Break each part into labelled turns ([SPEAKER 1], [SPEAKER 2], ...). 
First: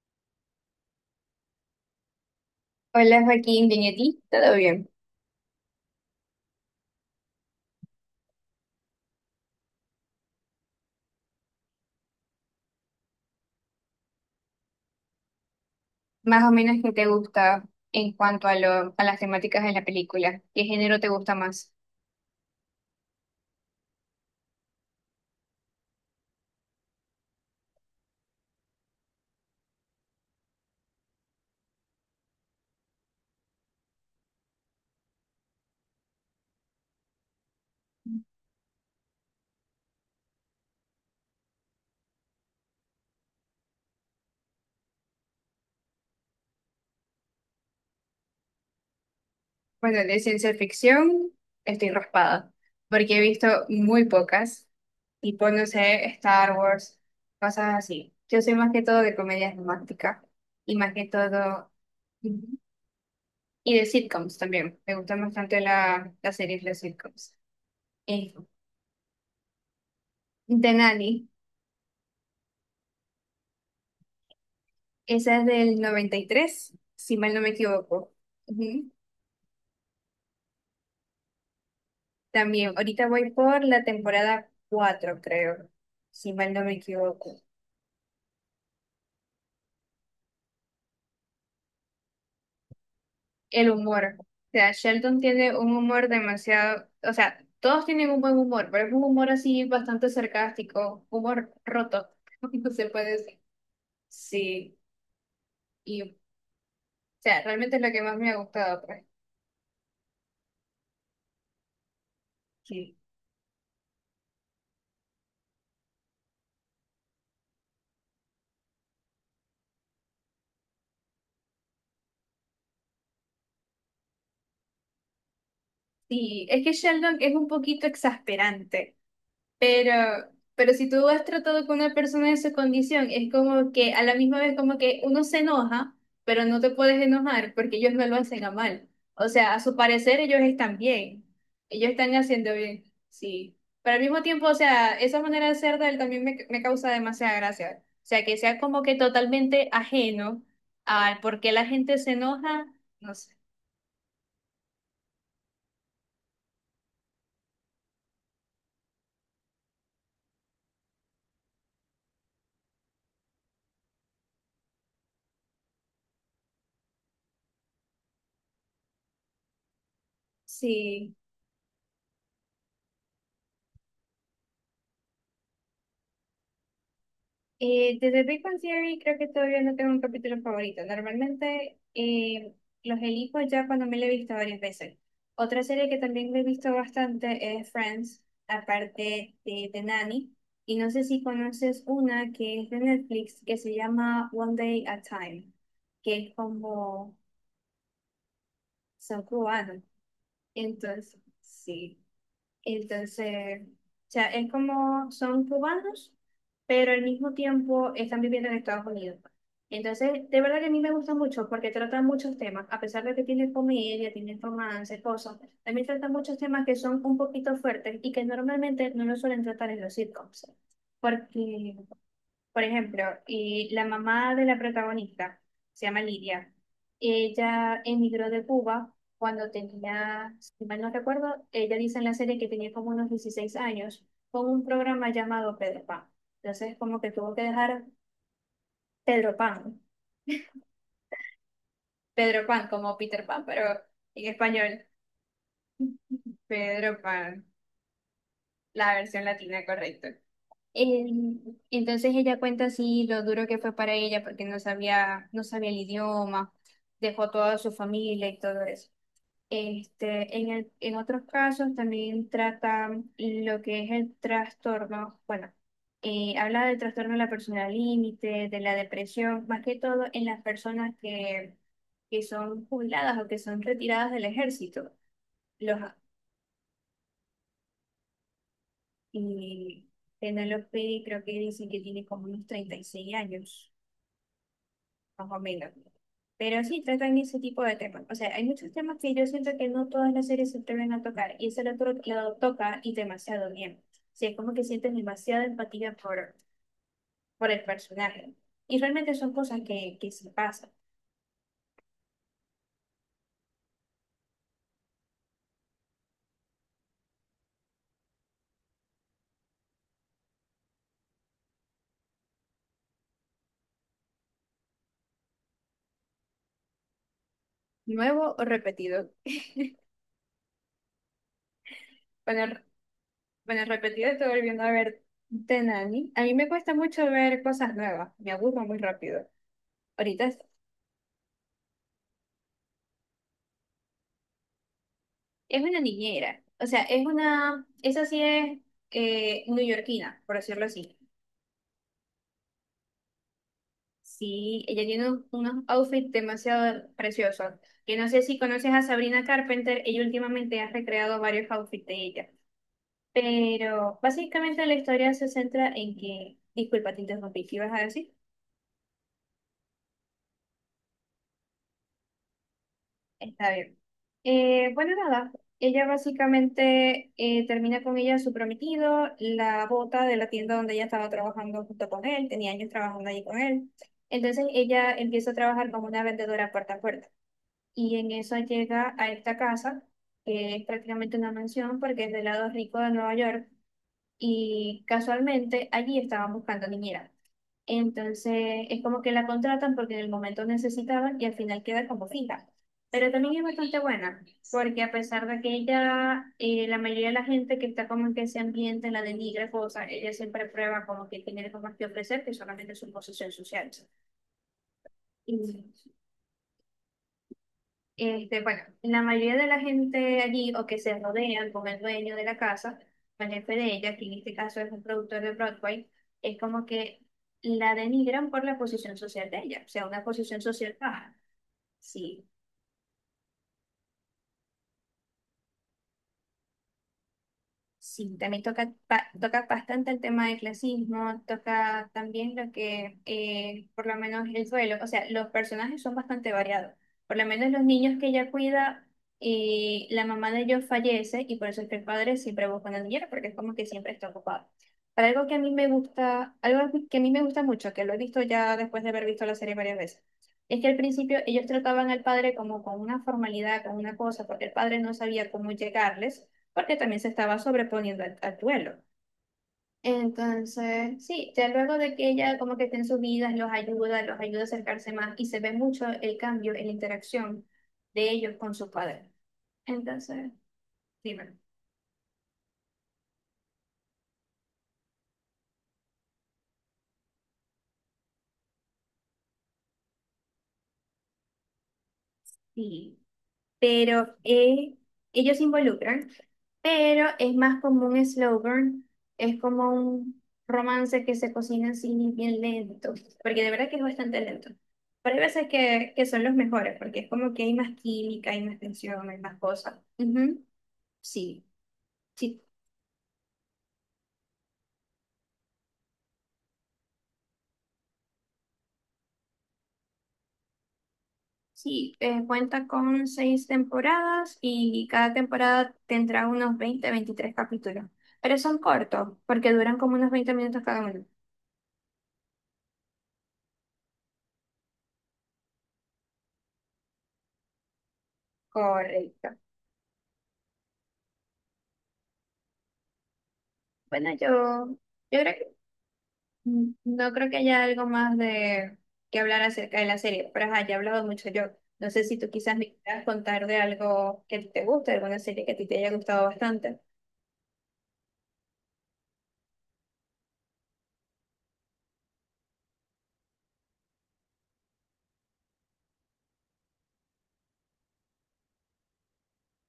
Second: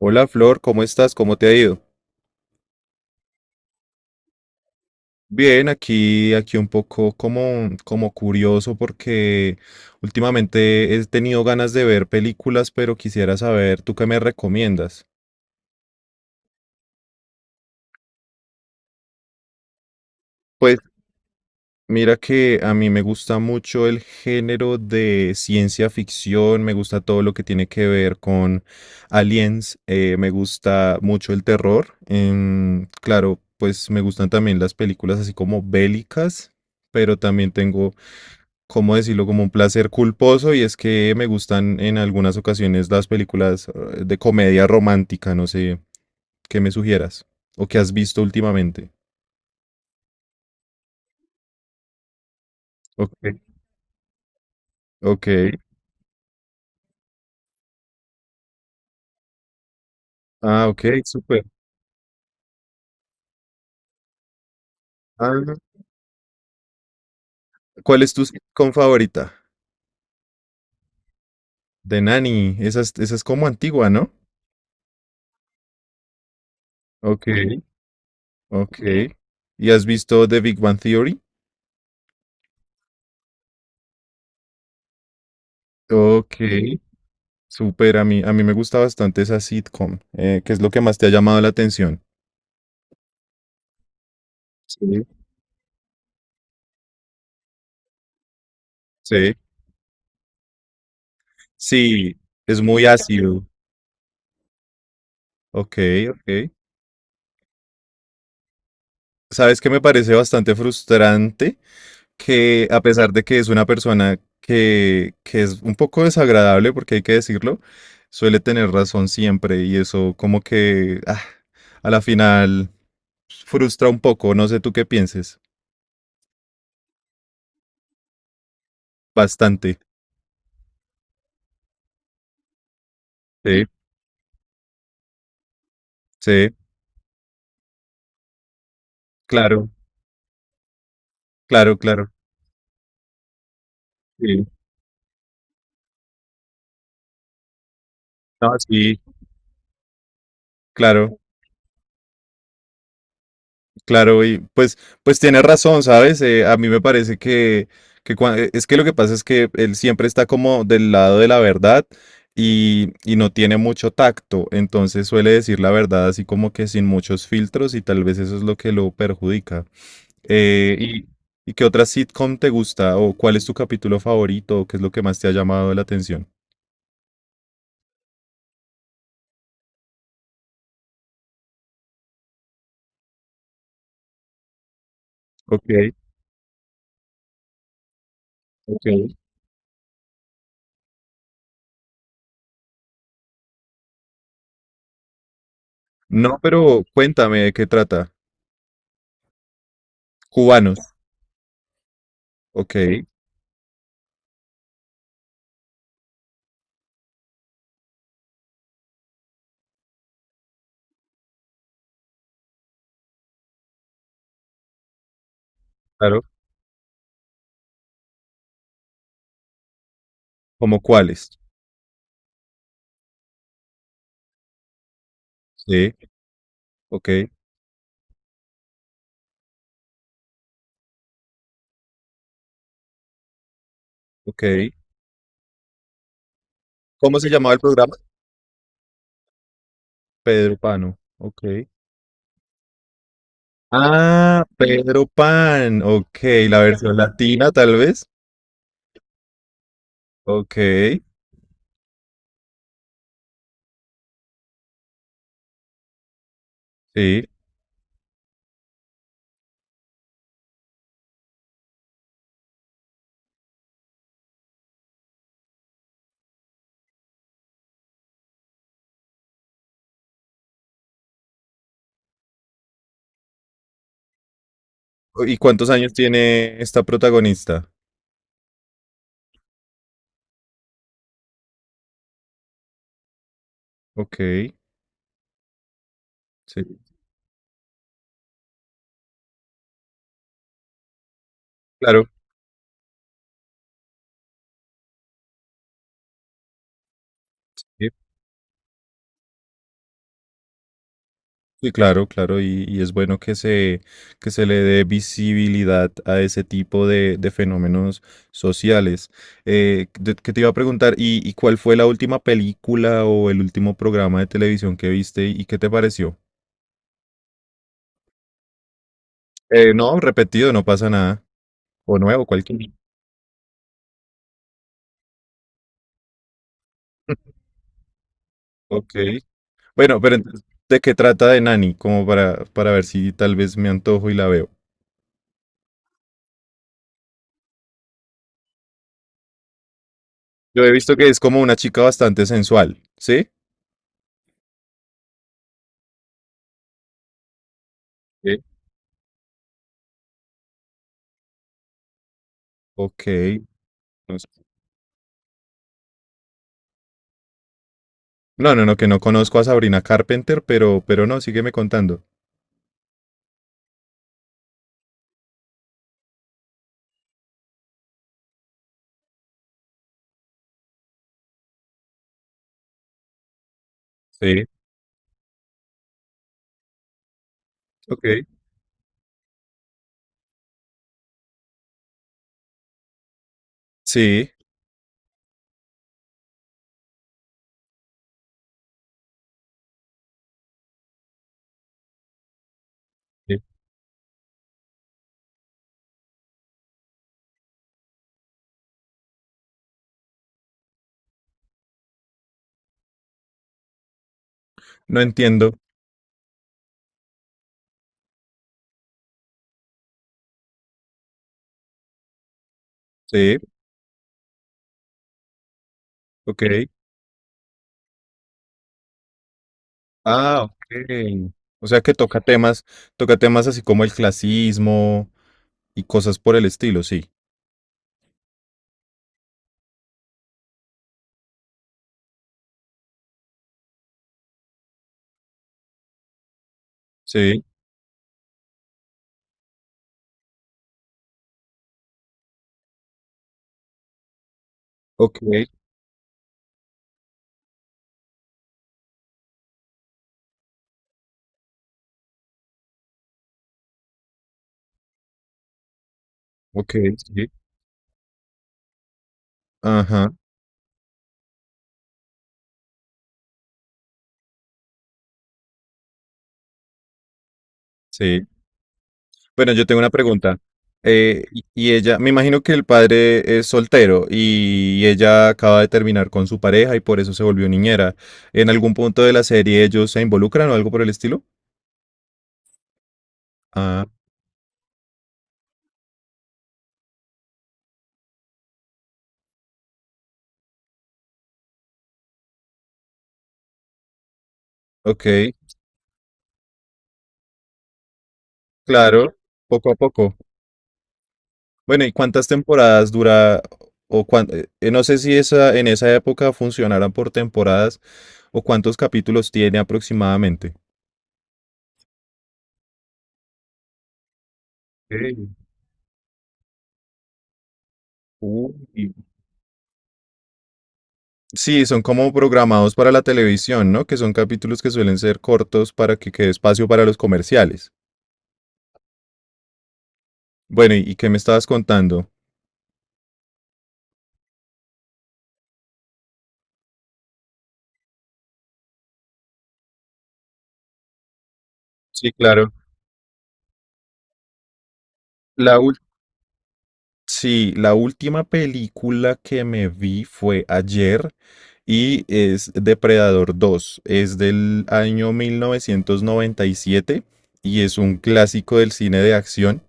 [SPEAKER 1] Hola Flor, ¿cómo estás? ¿Cómo te ha ido?
[SPEAKER 2] Hola Joaquín, bien, ¿y a ti? ¿Todo bien?
[SPEAKER 1] Bien, aquí un poco como curioso porque últimamente he tenido ganas de ver películas, pero quisiera saber, ¿tú qué me recomiendas?
[SPEAKER 2] Más o menos, ¿qué te gusta en cuanto a las temáticas de la película? ¿Qué
[SPEAKER 1] Pues
[SPEAKER 2] género te gusta más?
[SPEAKER 1] mira que a mí me gusta mucho el género de ciencia ficción, me gusta todo lo que tiene que ver con aliens, me gusta mucho el terror, claro, pues me gustan también las películas así como bélicas, pero también tengo, ¿cómo decirlo? Como un placer culposo y es que me gustan en algunas ocasiones las películas de comedia romántica, no sé, ¿qué me sugieras? ¿O qué has visto últimamente?
[SPEAKER 2] Bueno, de ciencia ficción estoy raspada, porque he
[SPEAKER 1] Ok,
[SPEAKER 2] visto muy pocas,
[SPEAKER 1] ok.
[SPEAKER 2] tipo, no sé, Star Wars, cosas así. Yo soy más que todo de comedias románticas
[SPEAKER 1] Ah,
[SPEAKER 2] y
[SPEAKER 1] ok,
[SPEAKER 2] más que
[SPEAKER 1] súper.
[SPEAKER 2] todo, Ujú, y de sitcoms también. Me gustan
[SPEAKER 1] Ah,
[SPEAKER 2] bastante las series de sitcoms.
[SPEAKER 1] ¿cuál es tu
[SPEAKER 2] Eh,
[SPEAKER 1] sitcom favorita?
[SPEAKER 2] de Nanny.
[SPEAKER 1] De Nanny, esa es como antigua, ¿no?
[SPEAKER 2] Esa es del 93, si
[SPEAKER 1] Ok,
[SPEAKER 2] mal no me equivoco.
[SPEAKER 1] ok.
[SPEAKER 2] Ujú.
[SPEAKER 1] ¿Y has visto The Big Bang Theory?
[SPEAKER 2] También, ahorita voy por la temporada 4, creo, si
[SPEAKER 1] Ok,
[SPEAKER 2] mal no me equivoco.
[SPEAKER 1] súper, a mí me gusta bastante esa sitcom. ¿Qué es lo que más te ha llamado la atención?
[SPEAKER 2] El humor. O sea,
[SPEAKER 1] Sí.
[SPEAKER 2] Sheldon tiene un humor demasiado, o sea, todos tienen un buen humor, pero es un humor
[SPEAKER 1] Sí.
[SPEAKER 2] así bastante sarcástico, humor roto,
[SPEAKER 1] Sí, es
[SPEAKER 2] no
[SPEAKER 1] muy
[SPEAKER 2] se puede decir.
[SPEAKER 1] ácido.
[SPEAKER 2] Sí,
[SPEAKER 1] Ok,
[SPEAKER 2] y, o
[SPEAKER 1] ok.
[SPEAKER 2] sea, realmente es lo que más me ha gustado, pues.
[SPEAKER 1] ¿Sabes qué me parece bastante frustrante? Que a
[SPEAKER 2] Sí.
[SPEAKER 1] pesar de que es una persona que es un poco desagradable, porque hay que decirlo, suele tener razón siempre y eso como que ah, a la final frustra un poco. No sé tú qué pienses.
[SPEAKER 2] Sí, es que Sheldon es un poquito exasperante.
[SPEAKER 1] Bastante.
[SPEAKER 2] Pero, pero si tú has tratado con una persona en su condición, es
[SPEAKER 1] Sí,
[SPEAKER 2] como que a la misma vez como que uno se enoja, pero
[SPEAKER 1] sí,
[SPEAKER 2] no te puedes enojar porque ellos no lo hacen a mal. O sea, a
[SPEAKER 1] claro,
[SPEAKER 2] su parecer ellos están bien.
[SPEAKER 1] claro,
[SPEAKER 2] Ellos
[SPEAKER 1] claro.
[SPEAKER 2] están haciendo bien. Sí. Pero al mismo
[SPEAKER 1] Sí,
[SPEAKER 2] tiempo, o sea, esa manera de ser de él también me causa demasiada gracia. O sea, que
[SPEAKER 1] no,
[SPEAKER 2] sea como que
[SPEAKER 1] sí,
[SPEAKER 2] totalmente ajeno
[SPEAKER 1] claro.
[SPEAKER 2] al por qué la gente se enoja, no sé.
[SPEAKER 1] Claro, y pues tienes razón, ¿sabes? A mí me parece que es que lo que pasa es que él siempre está como del lado de la verdad y no tiene mucho tacto, entonces suele decir la verdad así como que sin muchos filtros y tal vez eso es lo que lo perjudica. Eh, y,
[SPEAKER 2] Sí.
[SPEAKER 1] ¿Y qué otra sitcom te gusta? ¿O cuál es tu capítulo favorito? ¿O qué es lo que más te ha llamado la atención?
[SPEAKER 2] Desde Big Bang Theory creo que todavía no tengo un capítulo favorito. Normalmente los elijo ya cuando me lo he visto varias veces. Otra
[SPEAKER 1] Ok,
[SPEAKER 2] serie que también me he visto bastante es Friends,
[SPEAKER 1] ok.
[SPEAKER 2] aparte de Nanny. Y no sé si conoces una que es de Netflix que se llama One Day at a Time, que es
[SPEAKER 1] No, pero
[SPEAKER 2] como
[SPEAKER 1] cuéntame de qué trata.
[SPEAKER 2] son cubanos.
[SPEAKER 1] Cubanos.
[SPEAKER 2] Entonces, sí.
[SPEAKER 1] Ok,
[SPEAKER 2] Entonces, o sea, es como son cubanos, pero al mismo tiempo están viviendo en Estados Unidos. Entonces, de verdad que a mí me gusta mucho porque tratan muchos temas, a pesar de que tiene comedia, tiene romance, cosas, también tratan
[SPEAKER 1] claro.
[SPEAKER 2] muchos temas que son un poquito fuertes y que normalmente no los suelen tratar en los sitcoms.
[SPEAKER 1] ¿Cómo cuáles?
[SPEAKER 2] Porque por ejemplo, la mamá de la protagonista, se
[SPEAKER 1] Sí.
[SPEAKER 2] llama Lidia,
[SPEAKER 1] Ok,
[SPEAKER 2] ella emigró de Cuba cuando tenía, si mal no recuerdo, ella dice en la serie que tenía como unos 16 años,
[SPEAKER 1] ok.
[SPEAKER 2] con un programa llamado Pedro Pan. Entonces, como que
[SPEAKER 1] ¿Cómo se
[SPEAKER 2] tuvo que
[SPEAKER 1] llamaba el
[SPEAKER 2] dejar
[SPEAKER 1] programa?
[SPEAKER 2] Pedro Pan,
[SPEAKER 1] Pedro Pano. Ok.
[SPEAKER 2] Pedro Pan como Peter Pan, pero en
[SPEAKER 1] Ah,
[SPEAKER 2] español,
[SPEAKER 1] Pedro Pan. Ok, la versión
[SPEAKER 2] Pedro Pan,
[SPEAKER 1] latina tal vez.
[SPEAKER 2] la versión latina correcto.
[SPEAKER 1] Ok,
[SPEAKER 2] Em, entonces ella cuenta así lo duro que fue para ella porque no sabía el idioma,
[SPEAKER 1] sí.
[SPEAKER 2] dejó toda su familia y todo eso. Este, en otros casos también trata lo que es el trastorno, bueno, habla del trastorno de la personalidad límite, de la depresión, más que todo en las personas que son jubiladas o que son retiradas del ejército.
[SPEAKER 1] ¿Y cuántos
[SPEAKER 2] Los,
[SPEAKER 1] años tiene esta protagonista?
[SPEAKER 2] y Penélope creo que dicen que tiene como unos 36 años,
[SPEAKER 1] Ok,
[SPEAKER 2] más o menos. Pero
[SPEAKER 1] sí.
[SPEAKER 2] sí tratan ese tipo de temas. O sea, hay muchos temas que yo siento que no todas las series se atreven a tocar y ese
[SPEAKER 1] Claro.
[SPEAKER 2] lo toca y demasiado bien. O sea, es como que sientes demasiada empatía por el personaje. Y realmente son cosas que se pasan.
[SPEAKER 1] Sí, claro, claro, y es bueno que se le dé visibilidad a ese tipo de fenómenos sociales. Que te iba a preguntar, ¿y cuál fue la última película o el último programa de televisión que viste y qué te pareció?
[SPEAKER 2] ¿Nuevo o repetido?
[SPEAKER 1] No, repetido, no pasa nada. O nuevo, cualquier.
[SPEAKER 2] Bueno, bueno, repetido estoy volviendo a ver Tenani. A mí me cuesta mucho ver cosas nuevas. Me aburro muy
[SPEAKER 1] Ok.
[SPEAKER 2] rápido.
[SPEAKER 1] Bueno, pero
[SPEAKER 2] Ahorita es,
[SPEAKER 1] entonces, ¿de qué trata de Nani? Como para ver si tal vez me antojo y la veo.
[SPEAKER 2] es una niñera. O sea, es una... Esa sí es neoyorquina, por
[SPEAKER 1] Yo
[SPEAKER 2] decirlo
[SPEAKER 1] he visto
[SPEAKER 2] así.
[SPEAKER 1] que es como una chica bastante sensual, ¿sí?
[SPEAKER 2] Sí, ella tiene unos outfits demasiado preciosos. Que no sé si
[SPEAKER 1] Sí.
[SPEAKER 2] conoces a Sabrina Carpenter, ella últimamente ha recreado varios outfits de ella.
[SPEAKER 1] Ok.
[SPEAKER 2] Pero
[SPEAKER 1] no
[SPEAKER 2] básicamente la historia se centra en que, disculpa, te interrumpí, ¿qué ibas a decir?
[SPEAKER 1] No, no, no, que no conozco a Sabrina Carpenter, pero no, sígueme contando.
[SPEAKER 2] Está bien. Bueno, nada, ella básicamente termina con ella su prometido, la bota de la tienda donde ella estaba trabajando junto con él, tenía años trabajando allí con él.
[SPEAKER 1] Sí,
[SPEAKER 2] Entonces ella empieza a trabajar como una vendedora puerta a puerta, y
[SPEAKER 1] ok.
[SPEAKER 2] en eso llega a esta casa, que es prácticamente una mansión porque es del lado rico de Nueva York,
[SPEAKER 1] Sí,
[SPEAKER 2] y casualmente allí estaban buscando niñera. Entonces es como que la contratan porque en el momento necesitaban y al final queda como fija. Pero también
[SPEAKER 1] sí.
[SPEAKER 2] es bastante buena, porque a pesar de que ella, la mayoría de la gente que está como en ese ambiente la denigra, cosa, ella siempre prueba como que tiene algo más que ofrecer que solamente su posición social.
[SPEAKER 1] No
[SPEAKER 2] Y
[SPEAKER 1] entiendo.
[SPEAKER 2] Este, bueno, la mayoría de la gente allí o que se rodean con el dueño de la casa, con el
[SPEAKER 1] Sí,
[SPEAKER 2] jefe de ella, que en este caso es un productor de Broadway, es
[SPEAKER 1] ok.
[SPEAKER 2] como que la denigran por la posición social de ella, o sea, una posición
[SPEAKER 1] Ah,
[SPEAKER 2] social baja.
[SPEAKER 1] ok. O sea que
[SPEAKER 2] Sí,
[SPEAKER 1] toca temas así como el clasismo y cosas por el estilo, sí.
[SPEAKER 2] sí, también toca, toca bastante el tema del clasismo, toca también lo que, por lo menos el duelo, o sea, los personajes son bastante variados. Por lo
[SPEAKER 1] Sí,
[SPEAKER 2] menos los niños que ella cuida, la mamá de ellos fallece y por eso es que el padre siempre busca una niñera, porque es como que siempre está ocupado. Pero
[SPEAKER 1] ok,
[SPEAKER 2] algo que a mí me gusta, algo que a mí me gusta mucho, que lo he visto ya después de haber visto la serie varias veces, es que al principio ellos trataban al padre como con una formalidad, con una cosa, porque el padre no sabía cómo llegarles
[SPEAKER 1] ok,
[SPEAKER 2] porque también se
[SPEAKER 1] sí.
[SPEAKER 2] estaba sobreponiendo al duelo.
[SPEAKER 1] Ajá,
[SPEAKER 2] Entonces, sí, ya luego de que ella como que esté en sus vidas, los ayuda a acercarse más y se ve mucho el cambio en la interacción de
[SPEAKER 1] sí.
[SPEAKER 2] ellos con su padre.
[SPEAKER 1] Bueno, yo tengo una
[SPEAKER 2] Entonces,
[SPEAKER 1] pregunta. Eh,
[SPEAKER 2] dime.
[SPEAKER 1] y y ella, me imagino que el padre es soltero y ella acaba de terminar con su pareja y por eso se volvió niñera. ¿En algún punto de la serie ellos se involucran o algo por el estilo?
[SPEAKER 2] ¿Y
[SPEAKER 1] Ah,
[SPEAKER 2] pero eh, ellos se involucran, pero es más como un slow burn, es como un romance que se cocina así bien lento, porque de verdad que es bastante lento.
[SPEAKER 1] ok,
[SPEAKER 2] Pero hay veces que son los mejores, porque es como que hay más química, hay más tensión,
[SPEAKER 1] claro,
[SPEAKER 2] hay más
[SPEAKER 1] poco a
[SPEAKER 2] cosas.
[SPEAKER 1] poco.
[SPEAKER 2] Ujú, Sí,
[SPEAKER 1] Bueno, ¿y cuántas
[SPEAKER 2] sí,
[SPEAKER 1] temporadas dura? O no sé si esa, en esa época funcionaran por temporadas o cuántos capítulos tiene aproximadamente.
[SPEAKER 2] sí, cuenta con 6 temporadas y cada
[SPEAKER 1] Ok.
[SPEAKER 2] temporada tendrá unos 20-23 capítulos, pero son
[SPEAKER 1] Uy,
[SPEAKER 2] cortos, porque duran como unos 20 minutos cada uno.
[SPEAKER 1] sí, son como programados para la televisión, ¿no? Que son capítulos que suelen ser cortos para que quede espacio para los comerciales.
[SPEAKER 2] Correcto.
[SPEAKER 1] Bueno, ¿y qué me estabas contando?
[SPEAKER 2] Bueno, yo, yo creo que no creo que haya algo más de que hablar acerca de la serie, pero ajá, ya he hablado mucho yo. No sé
[SPEAKER 1] Sí,
[SPEAKER 2] si tú
[SPEAKER 1] claro.
[SPEAKER 2] quizás me quieras contar de algo que a ti te guste, alguna serie que a
[SPEAKER 1] La
[SPEAKER 2] ti
[SPEAKER 1] ul-
[SPEAKER 2] te haya gustado bastante.
[SPEAKER 1] sí, la última película que me vi fue ayer y es Depredador 2. Es del año 1997 y es un clásico del cine de acción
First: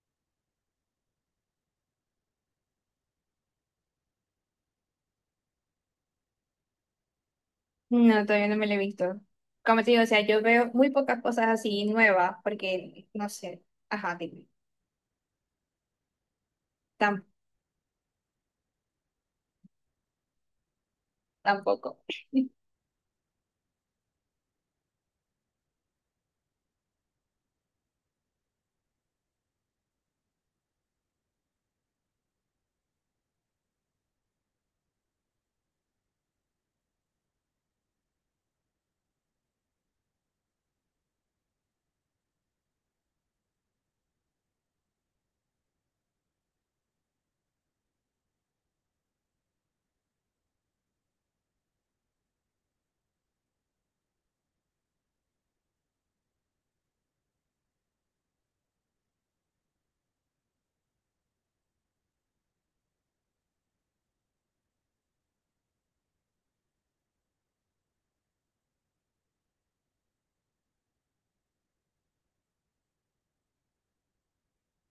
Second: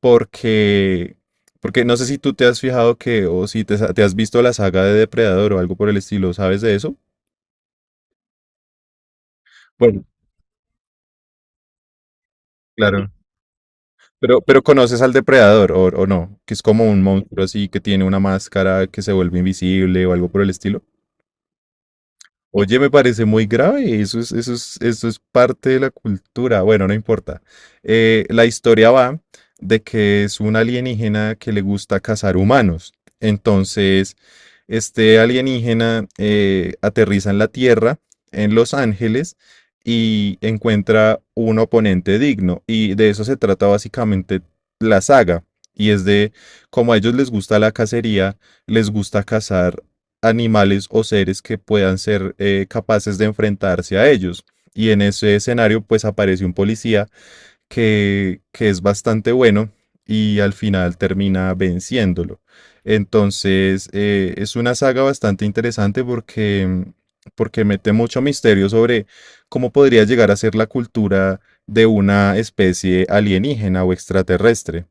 [SPEAKER 1] porque, porque no sé si tú te has fijado que o si te has visto la saga de Depredador o algo por el estilo, ¿sabes de eso?
[SPEAKER 2] No, todavía no me la he visto. Como te
[SPEAKER 1] Bueno,
[SPEAKER 2] digo, o sea, yo veo muy pocas cosas así nuevas, porque
[SPEAKER 1] claro.
[SPEAKER 2] no sé, ajá,
[SPEAKER 1] Pero,
[SPEAKER 2] dime,
[SPEAKER 1] pero conoces al depredador o no, que es como un
[SPEAKER 2] tam-
[SPEAKER 1] monstruo así que tiene una máscara que se vuelve invisible o algo por el estilo.
[SPEAKER 2] tampoco.
[SPEAKER 1] Oye, me parece muy grave, eso es parte de la cultura. Bueno, no importa. La historia va de que es un alienígena que le gusta cazar humanos. Entonces, este alienígena aterriza en la Tierra, en Los Ángeles, y encuentra un oponente digno. Y de eso se trata básicamente la saga. Y es de como a ellos les gusta la cacería, les gusta cazar animales o seres que puedan ser capaces de enfrentarse a ellos. Y en ese escenario pues aparece un policía que es bastante bueno y al final termina venciéndolo. Entonces, es una saga bastante interesante porque mete mucho misterio sobre cómo podría llegar a ser la cultura de una especie alienígena o extraterrestre.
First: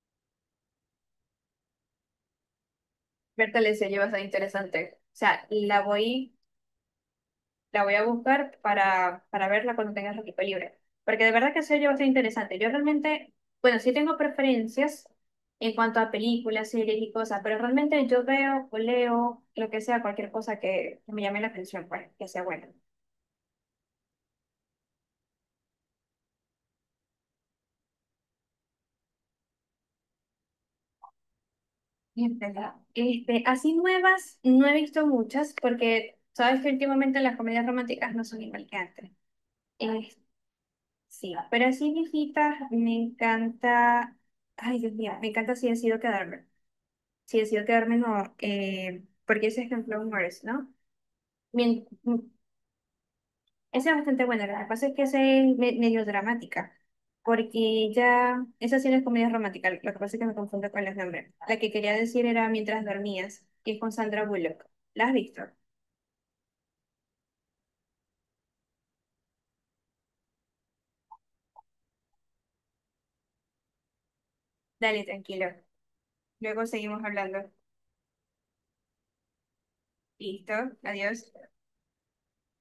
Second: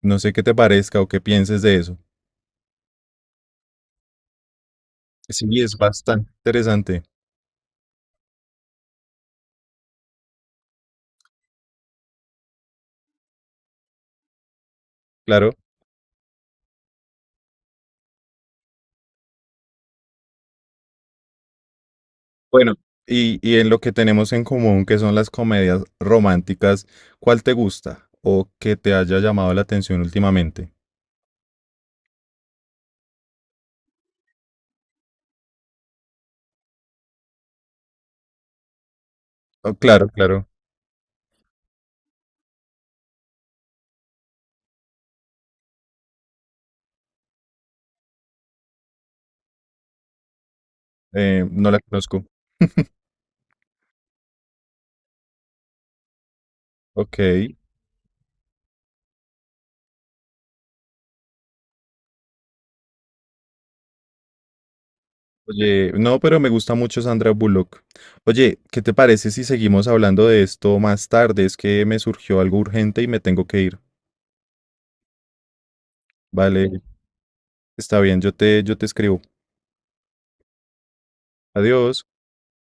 [SPEAKER 1] No sé qué te parezca o qué pienses de eso.
[SPEAKER 2] Berta le se bastante interesante. O sea,
[SPEAKER 1] Sí, es
[SPEAKER 2] la
[SPEAKER 1] bastante
[SPEAKER 2] voy.
[SPEAKER 1] interesante,
[SPEAKER 2] La voy a buscar para verla cuando tenga el equipo libre. Porque de verdad que se yo bastante interesante. Yo realmente, bueno, sí tengo preferencias
[SPEAKER 1] claro.
[SPEAKER 2] en cuanto a películas, series y cosas, pero realmente yo veo o leo lo que sea, cualquier cosa que me llame la atención, pues, que sea buena.
[SPEAKER 1] Bueno, y en lo que tenemos en común, que son las comedias románticas, ¿cuál te gusta o que te haya llamado la atención últimamente?
[SPEAKER 2] Es verdad. Este, así nuevas, no he visto muchas, porque sabes que últimamente las comedias románticas no son igual que antes.
[SPEAKER 1] Oh, claro,
[SPEAKER 2] Eh,
[SPEAKER 1] claro,
[SPEAKER 2] sí, pero así viejitas, me encanta. Ay, Dios mío, me encanta si decido quedarme. Si decido quedarme no, porque ese es en Flow, ¿no?
[SPEAKER 1] no la
[SPEAKER 2] Bien,
[SPEAKER 1] conozco.
[SPEAKER 2] esa es bastante buena, lo que pasa es que esa es medio dramática,
[SPEAKER 1] Ok.
[SPEAKER 2] porque ya, esa sí no es comedia romántica, lo que pasa es que me confundo con los nombres. La que quería decir era Mientras dormías, que es con Sandra Bullock. ¿La has visto?
[SPEAKER 1] Oye, no, pero me gusta mucho Sandra Bullock. Oye, ¿qué te parece si seguimos hablando de esto más tarde? Es que me surgió algo urgente y me tengo que ir.
[SPEAKER 2] Dale, tranquilo. Luego
[SPEAKER 1] Vale,
[SPEAKER 2] seguimos hablando.
[SPEAKER 1] está bien, yo te escribo.
[SPEAKER 2] Listo, adiós.
[SPEAKER 1] Adiós.